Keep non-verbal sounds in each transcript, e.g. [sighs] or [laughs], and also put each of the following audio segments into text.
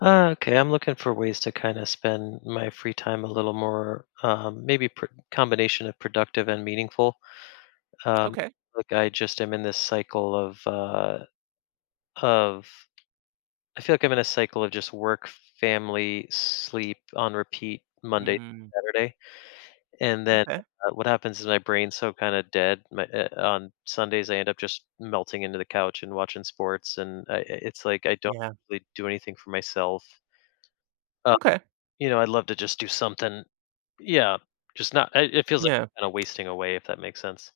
Okay, I'm looking for ways to kind of spend my free time a little more, combination of productive and meaningful. Um, Okay. like I just am in this cycle of I feel like I'm in a cycle of just work, family, sleep on repeat Monday, Mm, Saturday, and then okay. What happens is my brain's so kind of dead. On Sundays, I end up just melting into the couch and watching sports, and it's like I don't Yeah. really do anything for myself. Okay. I'd love to just do something, yeah, just not, it it feels like Yeah. kinda wasting away, if that makes sense.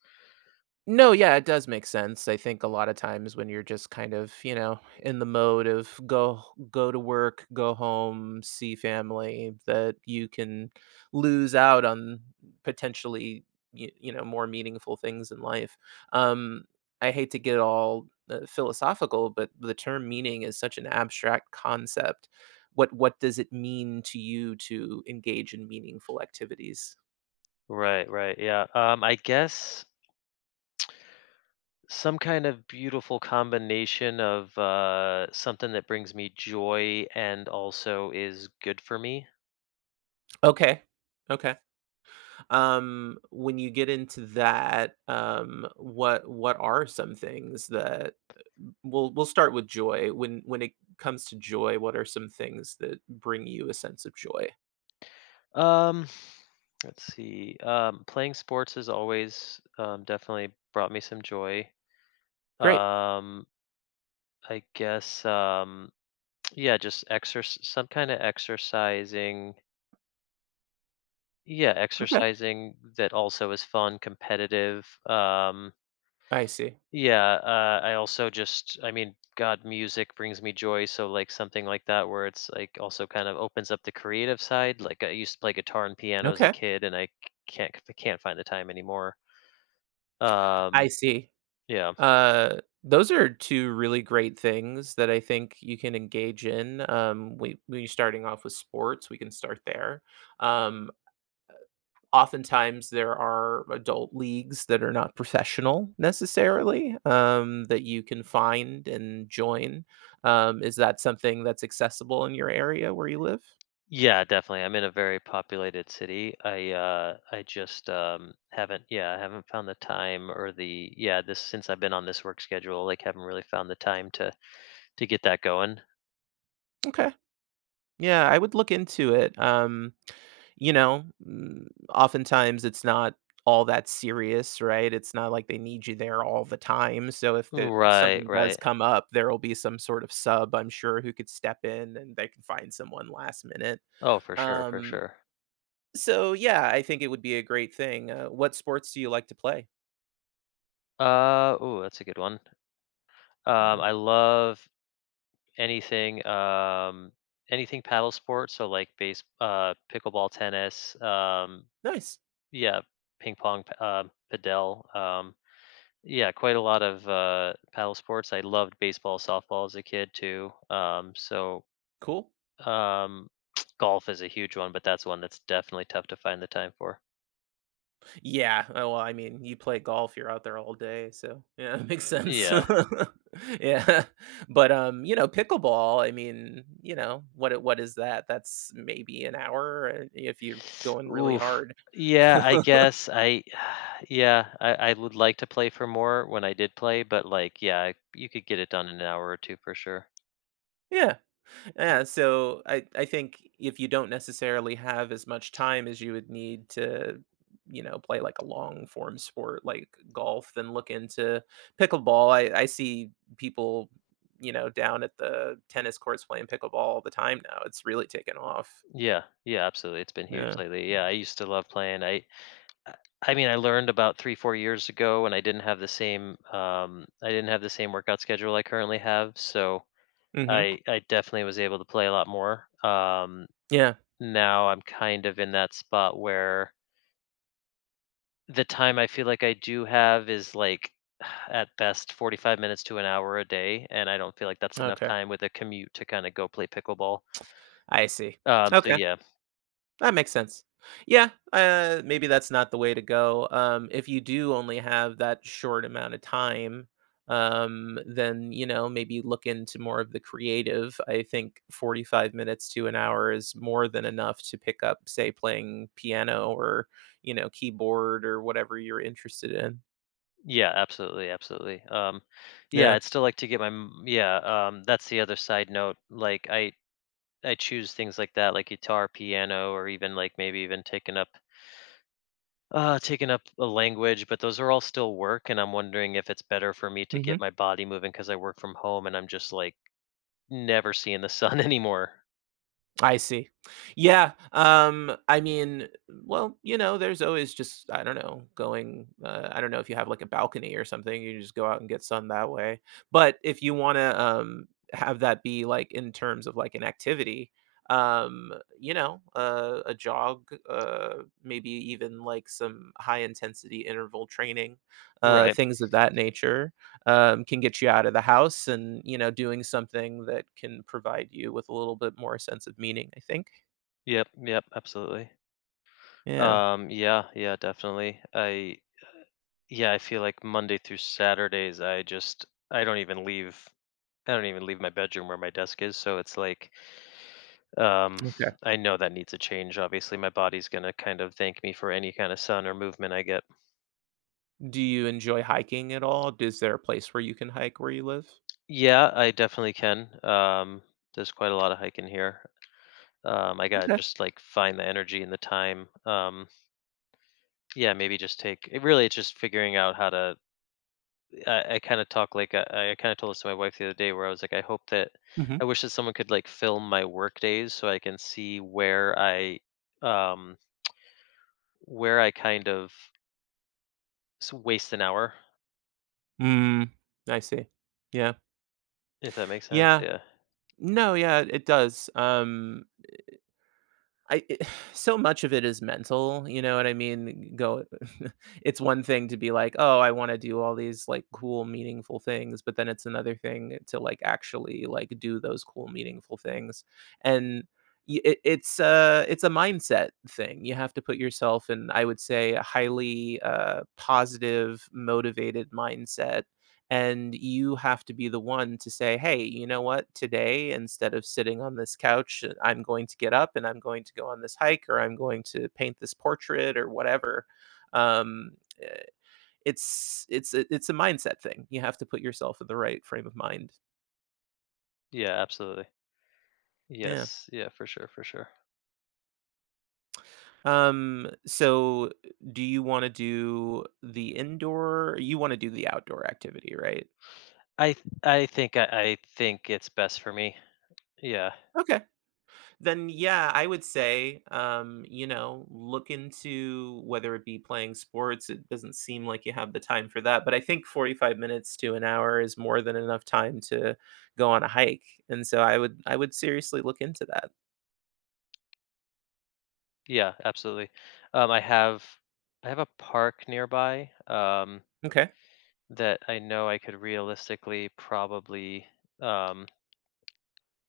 No, yeah, it does make sense. I think a lot of times when you're just kind of, you know, in the mode of go to work, go home, see family, that you can lose out on potentially you know, more meaningful things in life. Um I hate to get all philosophical, but the term meaning is such an abstract concept. What does it mean to you to engage in meaningful activities? Right, right, yeah, I guess some kind of beautiful combination of, something that brings me joy and also is good for me. Okay. Okay. When you get into that, what are some things that we'll start with joy. When it comes to joy, what are some things that bring you a sense of joy? Um, let's see, playing sports has always, definitely brought me some joy. Great. Um, I guess, um, yeah, just exercise. Some kinda exercising, yeah, Okay. exercising that also is fun, competitive. I see. Yeah, I also just, I mean, God, music brings me joy. So, like, something like that, where it's like also kind of opens up the creative side. Like, I used to play guitar and piano as a Okay. kid, and I can't find the time anymore. Um, I see. yeah, Uh, those are two really great things that I think you can engage in. We when you're starting off with sports, we can start there. Um, oftentimes, there are adult leagues that are not professional necessarily, that you can find and join. Is that something that's accessible in your area where you live? yeah, definitely. I'm in a very populated city. I just haven't, yeah, I haven't found the time or the, yeah, this since I've been on this work schedule, like, haven't really found the time to get that going. Okay. Yeah, I would look into it. You know, oftentimes it's not all that serious, right? It's not like they need you there all the time. So if Right, something does right. come up, there will be some sort of sub, I'm sure, who could step in and they can find someone last minute. Oh, for sure, for Um, sure. So, yeah, I think it would be a great thing. What sports do you like to play? Ooh, that's a good one. Yeah. I love anything, anything paddle sports, so like pickleball, tennis, Nice. yeah, ping pong, padel, yeah, quite a lot of paddle sports. I loved baseball, softball as a kid too. Cool. um, [tsk] golf is a huge one, but that's one that's definitely tough to find the time for. Yeah. Oh, well, I mean, you play golf, you're out there all day, so yeah, [laughs] it makes sense. Yeah. [laughs] Yeah. [laughs] But you know, pickleball, I mean, you know, what is that? That's maybe an hour if you're going really Oof. hard. Yeah, [laughs] I guess I [sighs] yeah, I would like to play for more when I did play, but, like, yeah, I you could get it done in an hour or 2 for sure. Yeah. Yeah, so I think if you don't necessarily have as much time as you would need to, you know, play like a long form sport like golf, then look into pickleball. I see people, you know, down at the tennis courts playing pickleball all the time now. It's really taken off. Yeah, yeah, absolutely, it's been huge Yeah. lately. Yeah, I used to love playing. I I mean, I learned about 3, 4 years ago, and I didn't have the same, I didn't have the same workout schedule I currently have, so Mhm. I definitely was able to play a lot more. Yeah. Now I'm kind of in that spot where the time I feel like I do have is, like, [sighs] at best 45 minutes to an hour a day, and I don't feel like that's enough Okay. time with a commute to kinda go play pickleball. I see. So Okay. yeah. That makes sense. Yeah, maybe that's not the way to go. If you do only have that short amount of time, then, you know, maybe look into more of the creative. I think 45 minutes to an hour is more than enough to pick up, say, playing piano or, you know, keyboard or whatever you're interested in. Yeah, absolutely, absolutely. Yeah, Yeah. I'd still like to get my m yeah, that's the other side note, like, I choose things like that, like guitar, piano, or even, like, maybe even taking up a language, but those are all still work, and I'm wondering if it's better for me to get Mhm. my body moving because I work from home and I'm just, like, never seeing the sun [laughs] anymore. I see. Yeah, I mean, well, you know, there's always just, I don't know, going, I don't know if you have like a balcony or something, you just go out and get sun that way. But if you want to have that be like in terms of like an activity, um, you know, a jog, maybe even like some high intensity interval training, uh, Right. things of that nature, can get you out of the house and, you know, doing something that can provide you with a little bit more sense of meaning, I think. Yep, yep, absolutely. Yeah. Yeah, yeah, definitely. I yeah, I feel like Monday through Saturdays I just I don't even leave I don't even leave my bedroom where my desk is, so it's like um Okay. [sighs] I know that needs a change. Obviously, my body's going to kind of thank me for any kind of sun or movement I get. Do you enjoy hiking at all? Is there a place where you can hike where you live? Yeah, I definitely can. There's quite a lot of hiking here. I got to Okay. just like find the energy and the time. Yeah, maybe just take it really it's just figuring out how to I kind of talk like I kind of told this to my wife the other day where I was like, I hope that Hmm. I wish that someone could like film my work days so I can see where um, where I kind of waste an hour, Mm, I see. Yeah. if that makes sense. Yeah. Yeah. No, yeah, it does. I it [sighs] so much of it is mental, you know what I mean? Go [laughs] it's one thing to be like, "Oh, I wanna do all these, like, cool, meaningful things," but then it's another thing to, like, actually, like, do those cool, meaningful things, and y it it's a mindset thing. You have to put yourself in, I would say, a highly, positive, motivated mindset and you have to be the one to say, "Hey, you know what? Today, instead of sitting on this couch, I'm going to get up and I'm going to go on this hike or I'm going to paint this portrait or whatever." Um, eh, it's it's a mindset thing. You have to put yourself in the right frame of mind. Yeah. Absolutely. Yeah. Yes. Yeah. For sure. For sure. So do you wanna do the indoor you wanna do the outdoor activity, right? I th- I think it's best for me. Yeah. Okay. Then yeah, I would say, you know, look into whether it be playing sports. It doesn't seem like you have the time for that, but I think 45 minutes to an hour is more than enough time to go on a hike. And so I would seriously look into that. Yeah. Absolutely. Um, I have I have a park nearby. Okay. That I know I could realistically probably um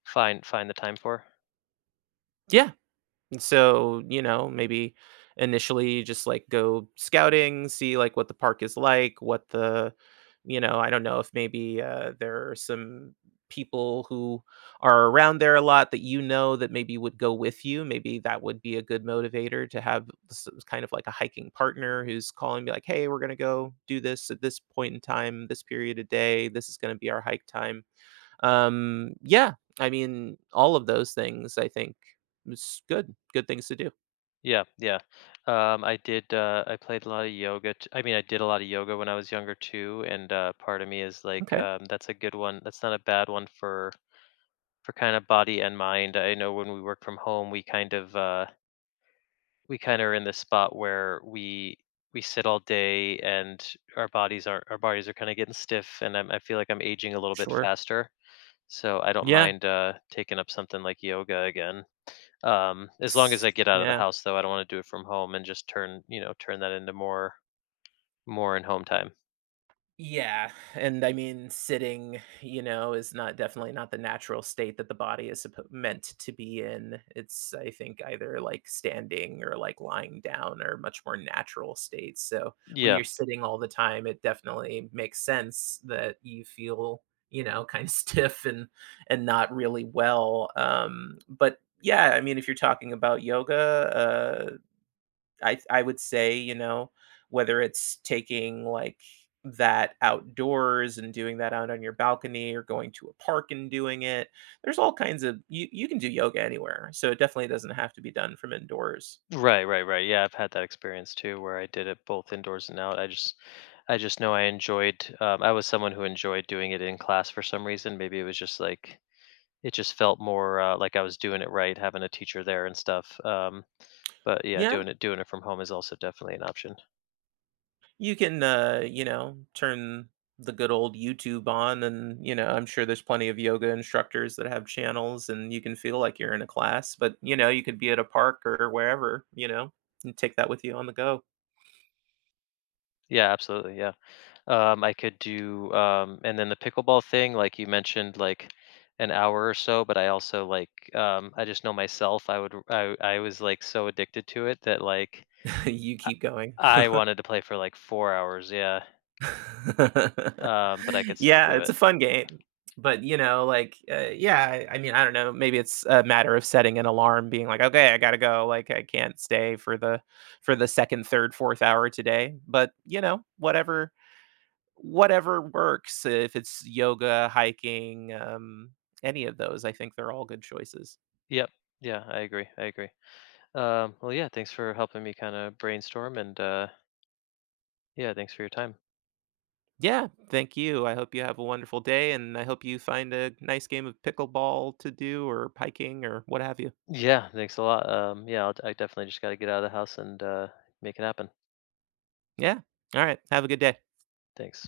find find the time for. Yeah. And so, you know, maybe initially just like go scouting, see like what the park is like, what the, you know, I don't know if maybe, there are some people who are around there a lot that you know that maybe would go with you. Maybe that would be a good motivator to have kind of like a hiking partner who's calling me like, hey, we're going to go do this at this point in time, this period of day. This is going to be our hike time. Um, yeah, I mean, all of those things I think was good, good things to do. Yeah, yeah. I played a lot of yoga t I mean, I did a lot of yoga when I was younger too, and, part of me is like, Okay, that's a good one. That's not a bad one for kinda body and mind. I know when we work from home, we kinda are in this spot where we sit all day and our bodies are kinda getting stiff, and I feel like I'm aging a little bit sure. faster, so I don't Yeah, mind, taking up something like yoga again. As long as s I get out of the yeah. house though, I don't wanna do it from home and just turn, you know, turn that into more more in home time. Yeah, and I mean, sitting, you know, is not, definitely not, the natural state that the body is meant to be in. It's, I think, either like standing or like lying down or much more natural states. So when Yeah. you're sitting all the time, it definitely makes sense that you feel, you know, kind of [laughs] stiff and not really well. But yeah, I mean, if you're talking about yoga, I would say, you know, whether it's taking like that outdoors and doing that out on your balcony or going to a park and doing it. There's all kinds of you can do yoga anywhere. So it definitely doesn't have to be done from indoors. Right, right, right. Yeah, I've had that experience too where I did it both indoors and out. I just know I enjoyed I was someone who enjoyed doing it in class for some reason. Maybe it was just like it just felt more like I was doing it right, having a teacher there and stuff. But yeah, Yeah, doing it from home is also definitely an option. you can, you know, turn the good old YouTube on and, you know, I'm sure there's plenty of yoga instructors that have channels and you can feel like you're in a class, but you know, you could be at a park or wherever, you know, and take that with you on the go. Yeah, absolutely. Yeah. I could do, and then the pickleball thing, like you mentioned, like an hour or so. But I also like, I just know myself. I was like so addicted to it that like [laughs] You I, keep going. I wanted to play for like 4 hours. Yeah. [laughs] But I could still Yeah, do it's it. a fun game, but, you know, like, yeah, I mean, I don't know, maybe it's a matter of setting an alarm, being like, "Okay, I gotta go, like, I can't stay for the 2nd, 3rd, 4th hour today," but, you know, whatever works, if it's yoga, hiking, any of those, I think they're all good choices. Yep. Yeah, I agree. I agree. Well, yeah. Thanks for helping me kind of brainstorm and yeah, thanks for your time. Yeah, thank you, I hope you have a wonderful day, and I hope you find a nice game of pickleball to do or hiking or what have you. Yeah, thanks a lot. Yeah, I definitely just got to get out of the house and make it happen. Yeah. All right. Have a good day. Thanks.